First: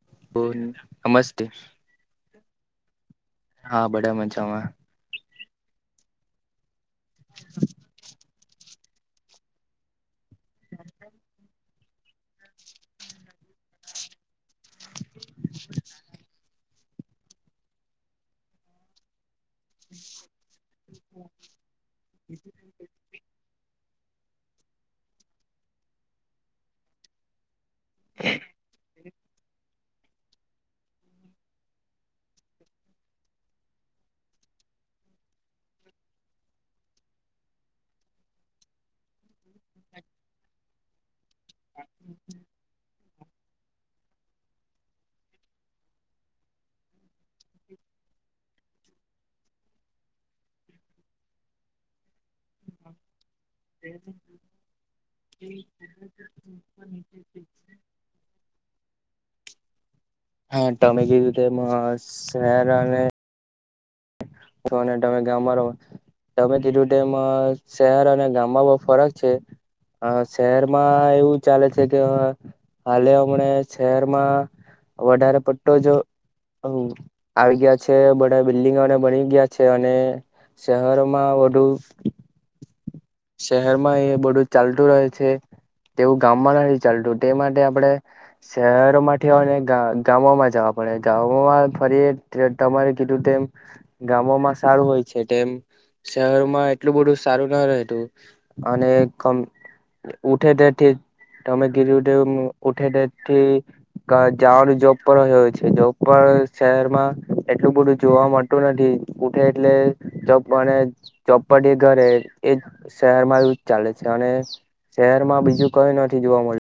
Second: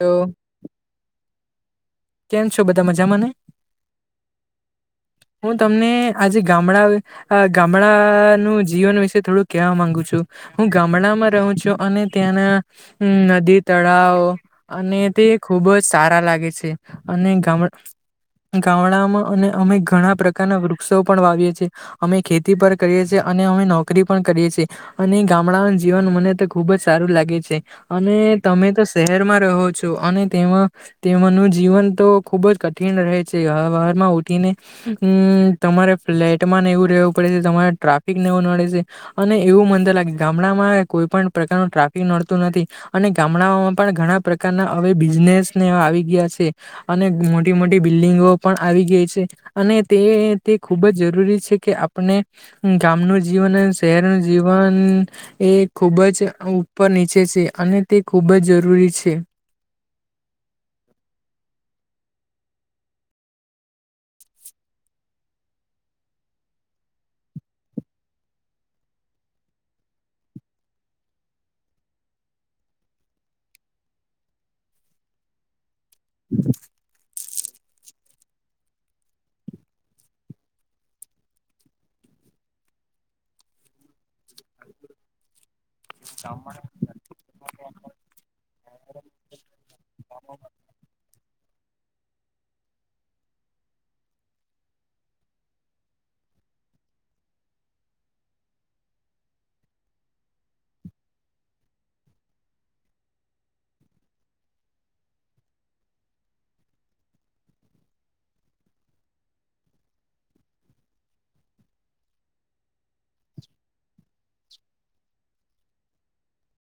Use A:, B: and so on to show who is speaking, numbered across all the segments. A: તો
B: ઓ નમસ્તે,
A: કેમ છો બધા મજામાં ને.
B: હા બડા મજામાં.
A: હું તમને આજે ગામડા ગામડાનુંજ જીવન વિશે થોડું કવા માંગુ છુ, હું ગામડામાં રહું છું. જો અને ત્યાંના નદી તળાવ અને તે ખુબ જ સારા લાગે છે. અને ગામ ગામડામાં [unintelligible] ઘણા પ્રકારના વૃક્ષો પણ વાવીએ છીએ અમે ખેતી પર કરીએ છીએ અને અમે નોકરી પણ કરીએ છેીએ અને ગામડાઓ જીવન મને તો ખુબ જ સારું લાગે છે. અને તમે તો શહેરમાં રહો છો અને તેમાં તેમાનું જીવન તો ખુબ જ કઠિન રહે છે. માં ઉઠી ને હમ્મ તમારે ફ્લેટમાં ને એવું રહેેવું પડે છે, તમારે ટ્રાફિક ને એવું નળે છે અને એવું મને તો લાગે ગામડામાં કોઈ પણ પ્રકારનું ટ્રાફિક નડતું નથી, અને ગામડાઓમાં પણ ઘણા પ્રકારના હવે બિઝનેસને આવી ગયા છે, અને મોટી મોટી બિલ્ડિંગો પણ આવી ગઈ છે. અને તે તે ખૂબ જ જરૂરી છે કે આપણે ગામનું જીવન શહેરનું જીવન એ ખુબ જ ઉપર નીચે છે, અને તે ખૂબ ખૂબ જ જરૂરી છે.
B: હા તમે કેીધ [unintelligible] રીતે એમાં શહેર અને તો અને તમે ગામમાં રહો. તમે કીધું તેમ શહેર અને ગામમાં બવ ફરક છે હા શહેરમાં એવું ચાલે છે, કે હાલે અમણે શહેરમાં વધારે પટ્ટો જો આવી ગયા છે, બધા બિલ્ડિંગોને બની ગયા છે અને શહેરોમાં વધુ શહેરમાં એ બધું ચાલતું રહે છે તેવું ગામમાં નથી ચાલતું તે માટે આપણે શહેરોમાંથી હોને ગા ગામામાં જવા પડે. [unintelligible] ફરી તમારે કીધું તેમ ગામોમાં સારું હોય છે તેમ. શહેરોમાં એટલું બધું સારું ના રહેતું અને ઉઠે તેથી તમે ગીર ઉઠે ઉઠે તેથી જવાનું જોબ પર હોય છે જોબપર શહેરમાં એટલું બધું જોવા મળતું નથ થી ઉઠે એટલે ચોપમાં અને ચોપટી ઘરે એ શહેરમાં એ ચા અને શહેરમાં બીજું કઈ નથી જોવા મળ્યું.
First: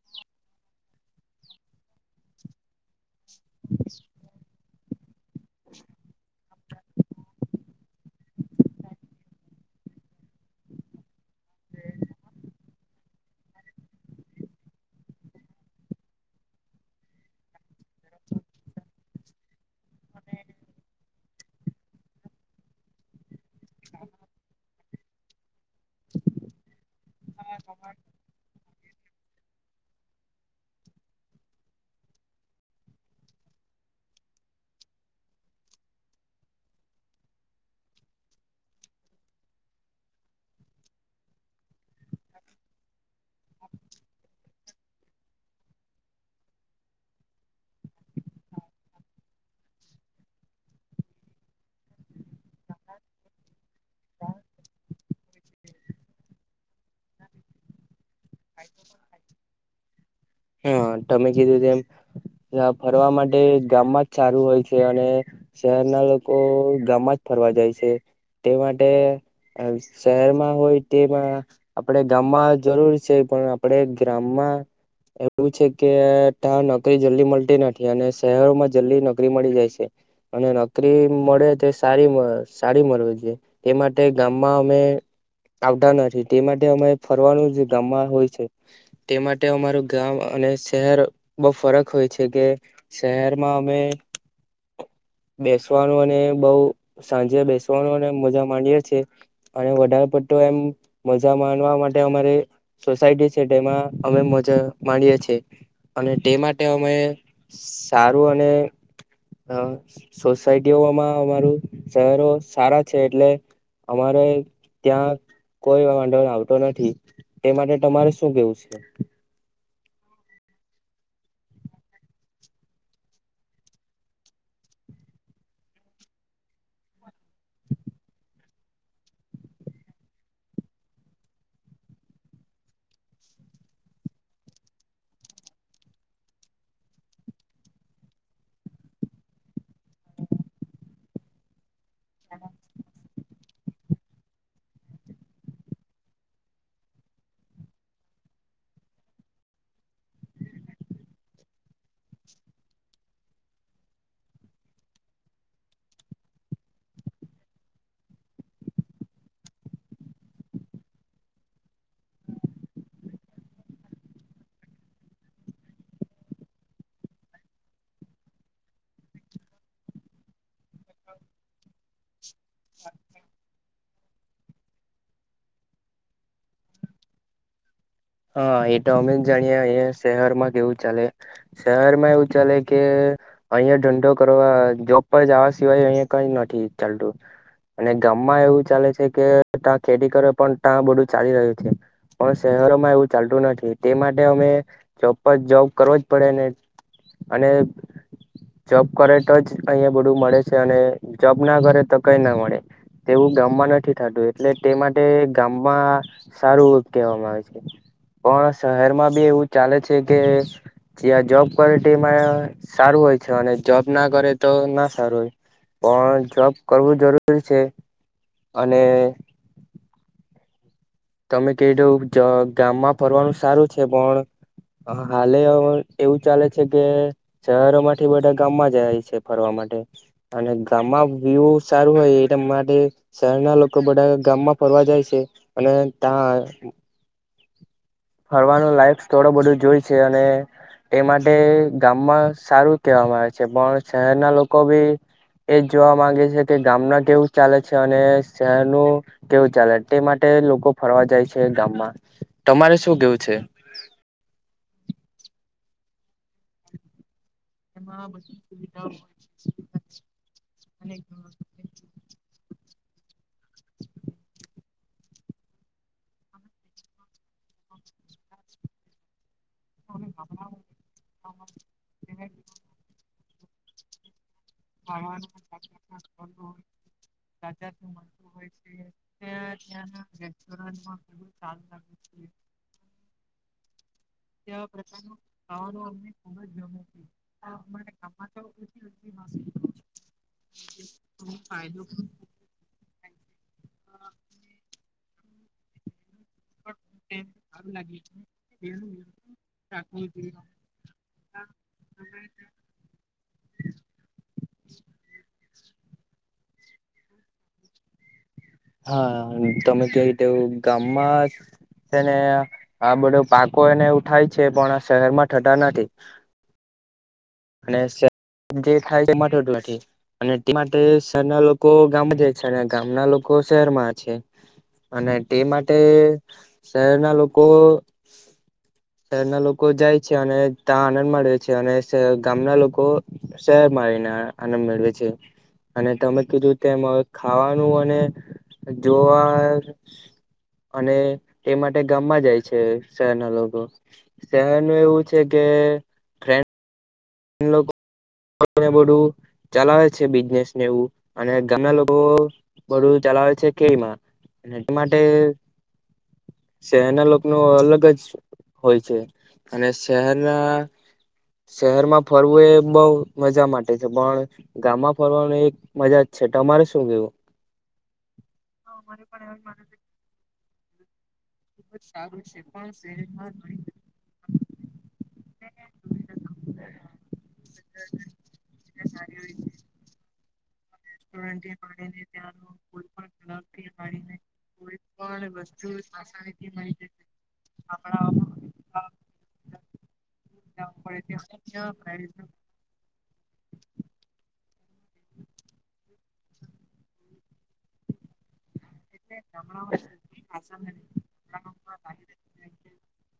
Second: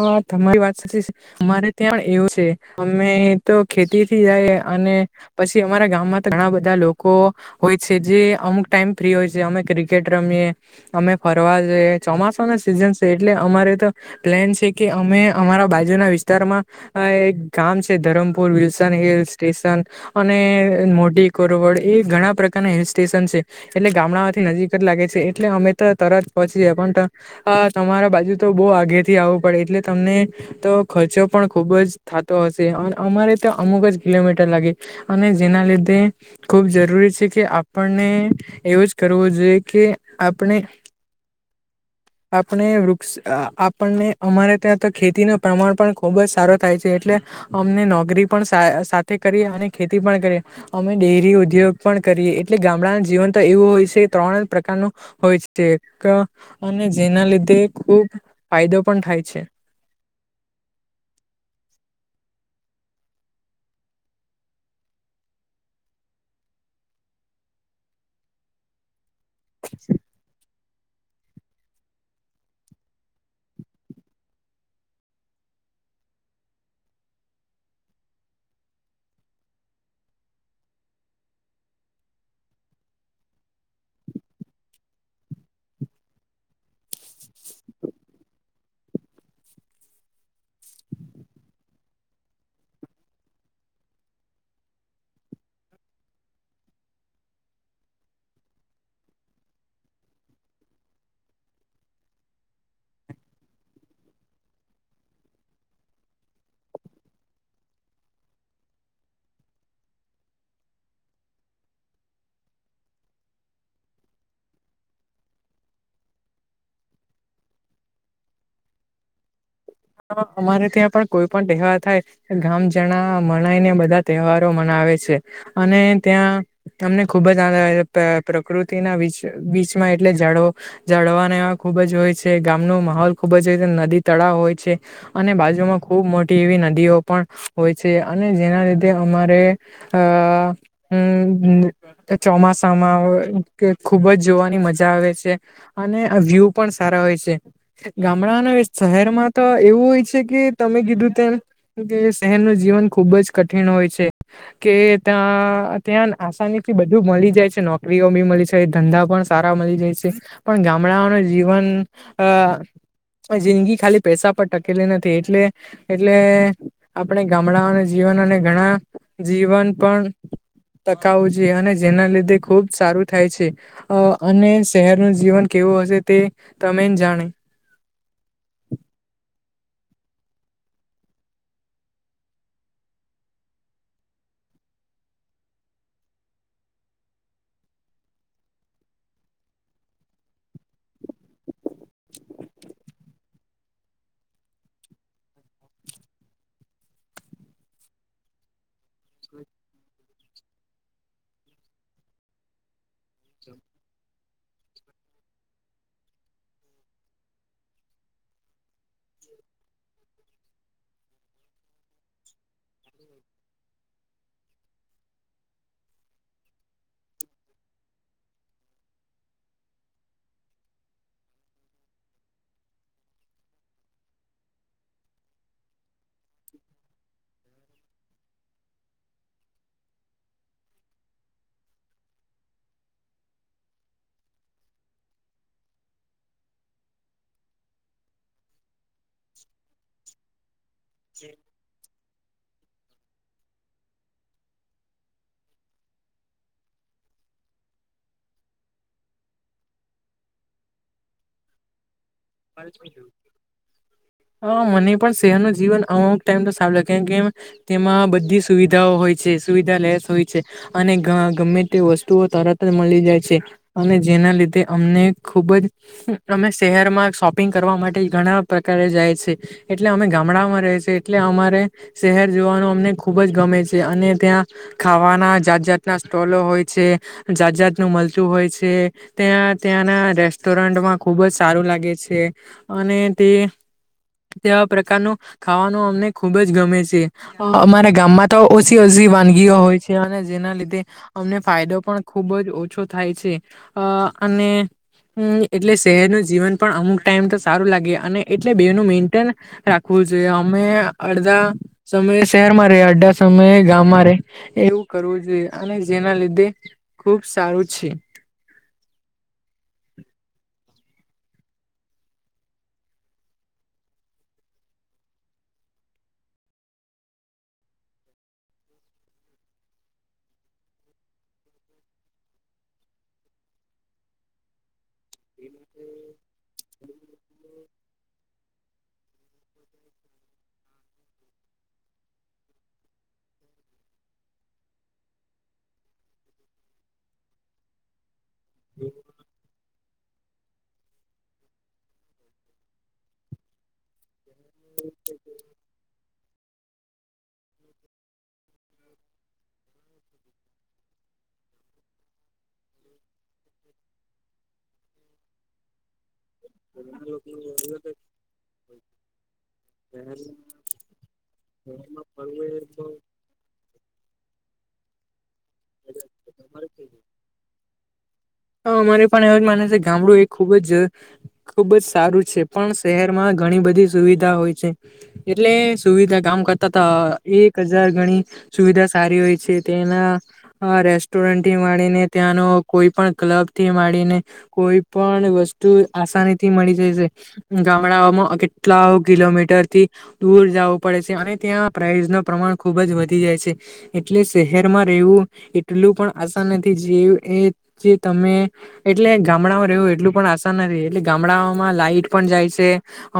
A: હા, તમારી વાત સાચી છે અમારે ત્યાં પણ એવું છે અમે તો ખેતી થી જાય અને પછી અમારા ગામમાં તો ઘણા બધા લોકો હોય છે જે અમુક ટાઈમ ફ્રી હોય છે અમે કરી કેટ રમીએ, અમે ફરવા જઈએ ચોમાસ ના સીઝન છે એટલે અમારે તો પ્લેનસ છે કે અમે અમારા બાજુના વિસ્તારમાં અ એક ગામ છે ધરમપુર વિલસન એ સ્ટેશન અને મોઢી કોરવડ એ ઘણા પ્રકારના હિલ સ્ટેશન છે. એટલે ગામડા માંથી નજીક જ લાગે છે એટલે અમે તરત પહોંચી જાય પણ અ તમારા બાજુ તો બહુ આગે થી આવું પડે એટલે તમને તો ખર્ચો પણ ખુબ જ થતો હશે અમારે તો અમુક જ કિલોમીટર લાગે અને જેના લીધે ખુબ જરૂરી છે કે આપણને એવું જ કરવું જોઈ એ કે આપણે આપણે વૃક્ષ આપણને અમારે ત્યાં તો ખેતી નું પ્રમાણ પણ ખુબ જ સારો થાય છે. એટલે અમને નોકરી પણ સાથે કરીએ અને ખેતી પણ કરી અમે ડેરી ઉદ્યોગ પણ કરીએ એટલે ગામડા ના જીવન તો એવું હોય છે તણે પ્રકાર નુ હોય છે તો અને જેના લીધે એક ફાયદો પણ થાય છે.
B: હા તમે કીધું તેમ ફરવા માટે ગામમાં જ સારું હોય છે અને શહેરના લોકો ગામ માં જ ફરવા જાય છે તે માટે શહેરમાં હોય તેમાં આપડે ગામમાં જરૂર છે. પણ આપણેે ગ્રામમાં એવું છે કે તા નોકરી જલ્દી મળતી નથી અને શહેરોમાં જલ્દી નોકરી મળી જાય છે. અને નોકરી મળે તે સારી સારી મળવી છે તે માટે ગામમાં અમે આવતા નથી તે માટે અમે ફરવાનું ગામમાં હોય છે તે માટે અમારું ગામ અને શહેર બઉ ફરક હોય છે કે શહેરમાં અમે બેસવાનું અને બઉ સાંજે બેસવાનું અને મજા માંડીએે છીએ અને વધારે એ મજા માણવા માટે અમારી સોસાયટી છે. તેમાં અમે મજા માણી છે અને તે માટે અમે સારું અને અ સોસાયટીઓમાં અમારું શહેરો સારા છે એટલે અમારે ત્યાં કોઈ વાંધો આવતો નથી. તે માટે તમારે શું કેવું છે?
A: હા અમારે ત્યાં પણ કોઈ પણ તહેવાર થાય ગામ જણા મનાય ને બધા તહેવારો મનાવે આવે છે અને ત્યાં તમને ખુબ જ આંદ પ્રકૃતિના બી બીચમાં એટલે ઝાળ જળવાને ખુબજ હોય છે, ગામનો માહોલ ખુબ જ હોય છે નદી, તળાવ હોય છે અને બાજુમાં ખૂબ મોટી એવી નદીઓ પણ હોય છે અને જેના લીધે અમારે અ હુ ચોમાસામાં અવે કે ખુબ જ જોવાની મજા આવે છે અને વ્યુ પણ સારા હોય છે. ગામડાના શહેરમાં તો એવું હોય છે કે તમે કીધું તેમ કે શહેરનું જીવન ખુબ જ કઠિન હોય છે કે ત્યાં ત્યાં આસાની થી બધું મળી જાય છે નોકરીઓ બી મળી છે ધંધા પણ સા સારા મળી જાય છે પણ ગામડાઓ જીવન જિંદગી ખાલી પૈસા પર ટકેલી નથી એટલે એટલે આપણે ગામડાઓના જીવન અને ઘણા જીવન પણ ટકાવું જોઈએ અને જેના લીધે ખુબ સારું થાય છે અને શહેરનું જીવન કેવા વ હશે તે તમે જાણે
B: હા એટ અમે જાણી અ શહેરમાં કેવું ચાલે શહેર માં એવું ચાલે કે અહીયાં ઢંડો કર જોબ પર જવા સિવાય અહીિ કઈ નથી ચાલતું અને ગામમાં એવું ચાલે છે કે ત્યાં ખેતી કરે પણ ત્યાં બધું ચાલી રહ્યું છે. પણ શહેરોમાં એવું ચાલતું નથી તે માટે અમે જપ જોબ કરવો જ પડે ને અને જોબ કરે તો જ અહીયાંયા બધું મળે છે અને જોબ ના કરે તો કઈ ના મળે તેવું ગામમાં નથી થતું એટલે તે માટે ગામમાં સારું કહેવામાં આવે છે. પણ શહેરમાં બી એવું ચાલે છે કે જ્યાં જોબ કરે તેમા સારું હોય છે અને જોબ ના કરે તો ના સારું હોય પણ જોબ કરવું જરૂરી છે અને તમે ક દ ગામમાં ફરવાનું સારું છે પણ હાલે એવું ચાલે છે કે શહેરો માંથી બધા ગામમાં જાય છે ફરવા માટે અને ગામમાં વ્યુ સારું હોય એ માટે શહેરના લોકો બધા ગામમાં ફરવા જાય છે અને ત્યા ફરવાનું લાયક થોડું બધું જોય છે અને એ માટે ગામમાં સારું કહેવામાં આવે છે પણ શહેરના લોકો ભી એ જ જોવા માંગે છે કે ગામના કેવું ચાલે છે અને શહેરનું કેવું ચાલે તે માટે લોકો ફરવા જાય છે ગામમાં તમારે
A: હ
B: શું કેવું છે?
A: મને પણ શેર ન જીવન આવ મ તો સાેમ કે તેમાં બધી સુવિધાઓ હોય છે સુવિધા લેસ હોય છે અને ગમે તે વસ્તુઓ તારા મળી જાય છે અને જેના લીધે અમને ખુબ જ અમે શહેરમાં શોપિંગ કરવા માટે ઘણા પ્રકારે જાય છે એટલે અમે ગામડામાં ર છે એટલે અમારે શહેર જોવાનું અમને ખુબ જ ગમે છે અને ત્યાં ખાવાના જાત જાતના સ્ટોલો હોય છે જાત જાતનું મળતું હોય છે ત્યાં ત્યાંના રેસ્ટોરન્ટમાં ખુબ જ સારું લાગે છે અને તે તેવા પ્રકારનું ખાવાનું અમને ખુબ જ ગમે છે અમારા ગામમાં તો ઓછી ઓછી વાનગીઓ હોય છે અને જેના લીધે અમને ફાયદો પણ ખુબ જ ઓછો થાય છે અને એટલે શહેર નું જીવન પણ તેમ તો સારું લાગે એટલે બે મેન રાખવું જોઈએ અમે અડધા શહેર માં રે અધડા સમયે ગામમાં રે એવું કરવું જોઈએ અને જેના લીધે ખુબ સારું છે
B: હા તમે ક રીતે ગામમાં તેને આ બધો પાકો એને ઉઠાય છે પણ શહેર માં ઠઠા નથી
A: [inaudible]
B: અને જે થાય છે નથી અને એટ માટે શહેરના લોકો ગામ જાય છે અને ગામના લોકો શહેરમાં છે અને તે માટે શહેરના લોકો શહેરના લોકો જાય છે અને ત્યાં આનંદ મળે છે અને ગામના લોકો શહેરમાં આવીને આનંદ મેળવે છે અને તમે કીધું તેમ હ ખાવાનું અને જોવા અને તે માટે ગામમાં જાય છે શહેરના લોકો શહેરનું એવું છે કે ટ્રેન બું [inaudible] ચલાવે છે બિઝનેસ ને એવું અને ગામના લોકો તો બડું ચલાવે છે કેરી માં એટ માટે શહેરના લોકો ન અલગ જ હોય છે. અને શહેરના શહેરમાં ફરવું એ બહ મજા માટે છે પણ ગામમાં ફરવાનું એક મજા જ છે તમારે શું કેવું?
A: હ અમારે પણ એવું જ માને છે ગામડું એ ખુબ જ ખુબ જ સારું છે પણ શહેરમાં ઘણી બધી સુવિધા હોય છે એટલે સુવિધા કામ કરતા એક હજાર ગણી સુવિધા સારી હોય છે તેના હા રેસ્ટોરન્ટથી વાળીને ત્યાંનો કોઈ પણ ક્લબ થી માંડીને કોઈ પણ વસ્તુ આસાની થી મળી જ છે ગામડાઓ કેટલા કિલોમીટરથી દૂર જવું પડે છે અને ત્યાં પ્રઇસ ન પ્રમાણ ખુબ જ વધી. જાય છે એટલે શહેરમાં રહેવું એટલું પણ આસાન નથી જે એ જે તમે એટલે ગામડામાં રેવું એટલું પણ આશા નથી એટલે ગામડામાં લાઈટ પણ જાય છે. હ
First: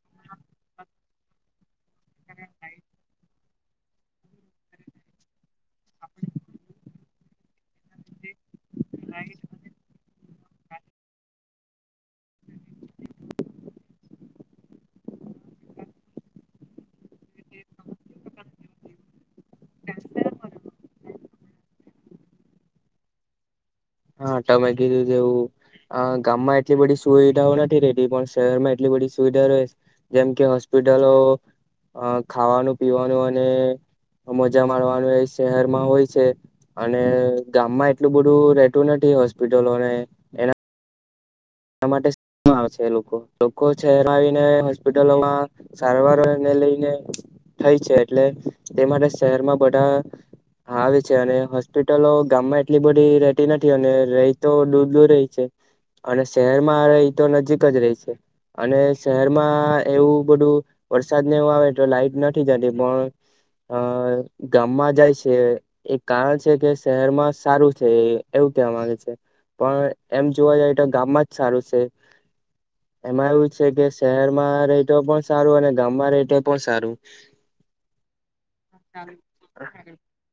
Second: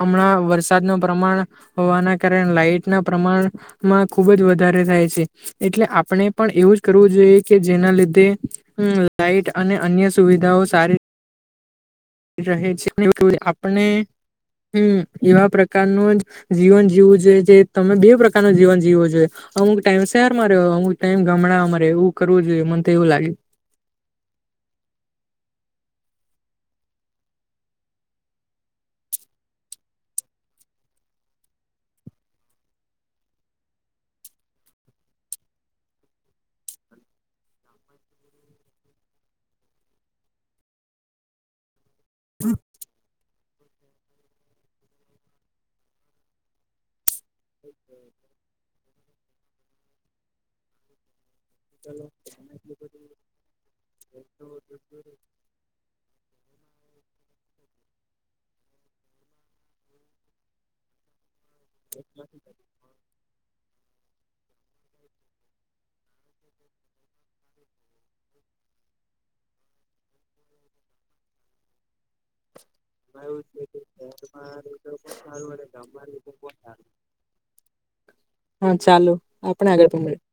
A: હમણાં વરસાદ ન પ્રમાણ હોવાના કારણે લાઈટ ના પ્રમાણ ખુબ જ વધારે થાય છે એટલે આપણે પણ એવું જ કરવું જોઈએ કે જેના લીધે હમ લાાઈટ અને અન્ય સુવિધાઓ સારી રહે છે [unintelligible] આપને હમ્મ એવા પ્રકાર નુ જ જીવન જીવું જે રીતે તમે બે પ્રકાર ન જીવન જીવુ જોઈએ અમુક ટાઈમ શહેરમાં રહ્યો અમુક ટાઈમ ગામડા રેવુ કરવું જોઈએ મને તો એવું લાગે.
B: હા ટામે કીડુ તેવુ આ ગામમાં એટલી બધી સુવિધાઓ નથી રેતી પણ શહેરમાં એટલી બધી સુવિધા રહે જેમ કે હોસ પીટલો ખાવાનું પીવાનું અને મજા માણવાનું એ શહેરમાં હોય છે અને ગામમાં એટલું બધું રે ટુ નથી હોસ્પિટલોને એના એના માટે [unintelligible] આવે છે એ લોકો. લોકો છેર આવીને હોસ્પિટલોમાં સારવારને લઈને થઈ છે એટલે તે માટે શહેરમાં બધા આવે છે અને હોસ્પિટલો ગામમાં એટલી બધી રેતી નથી અને રહી તો દૂર દૂર રહી છે અને શહેરમાં એ તો નજીક જ રહી છે અને શહેરમાં એવું બધું વરસાદ હવા આવે તો લાઈટ નથી જતી પણ અ ગામમાં જાય છે એક કારણ છે કે શહેરમાં સારું છે એવું કહેવામા આવે છે. પણ એમ જોવા જઈ તો ગામમાં જ સારું છે. એમાં એવું છે કે શહેરમાં રેય પણ સારું અને ગામમાં રેય પણ સારું.
A: હા ચાલુ આપણે આગળ પણ [unintelligible]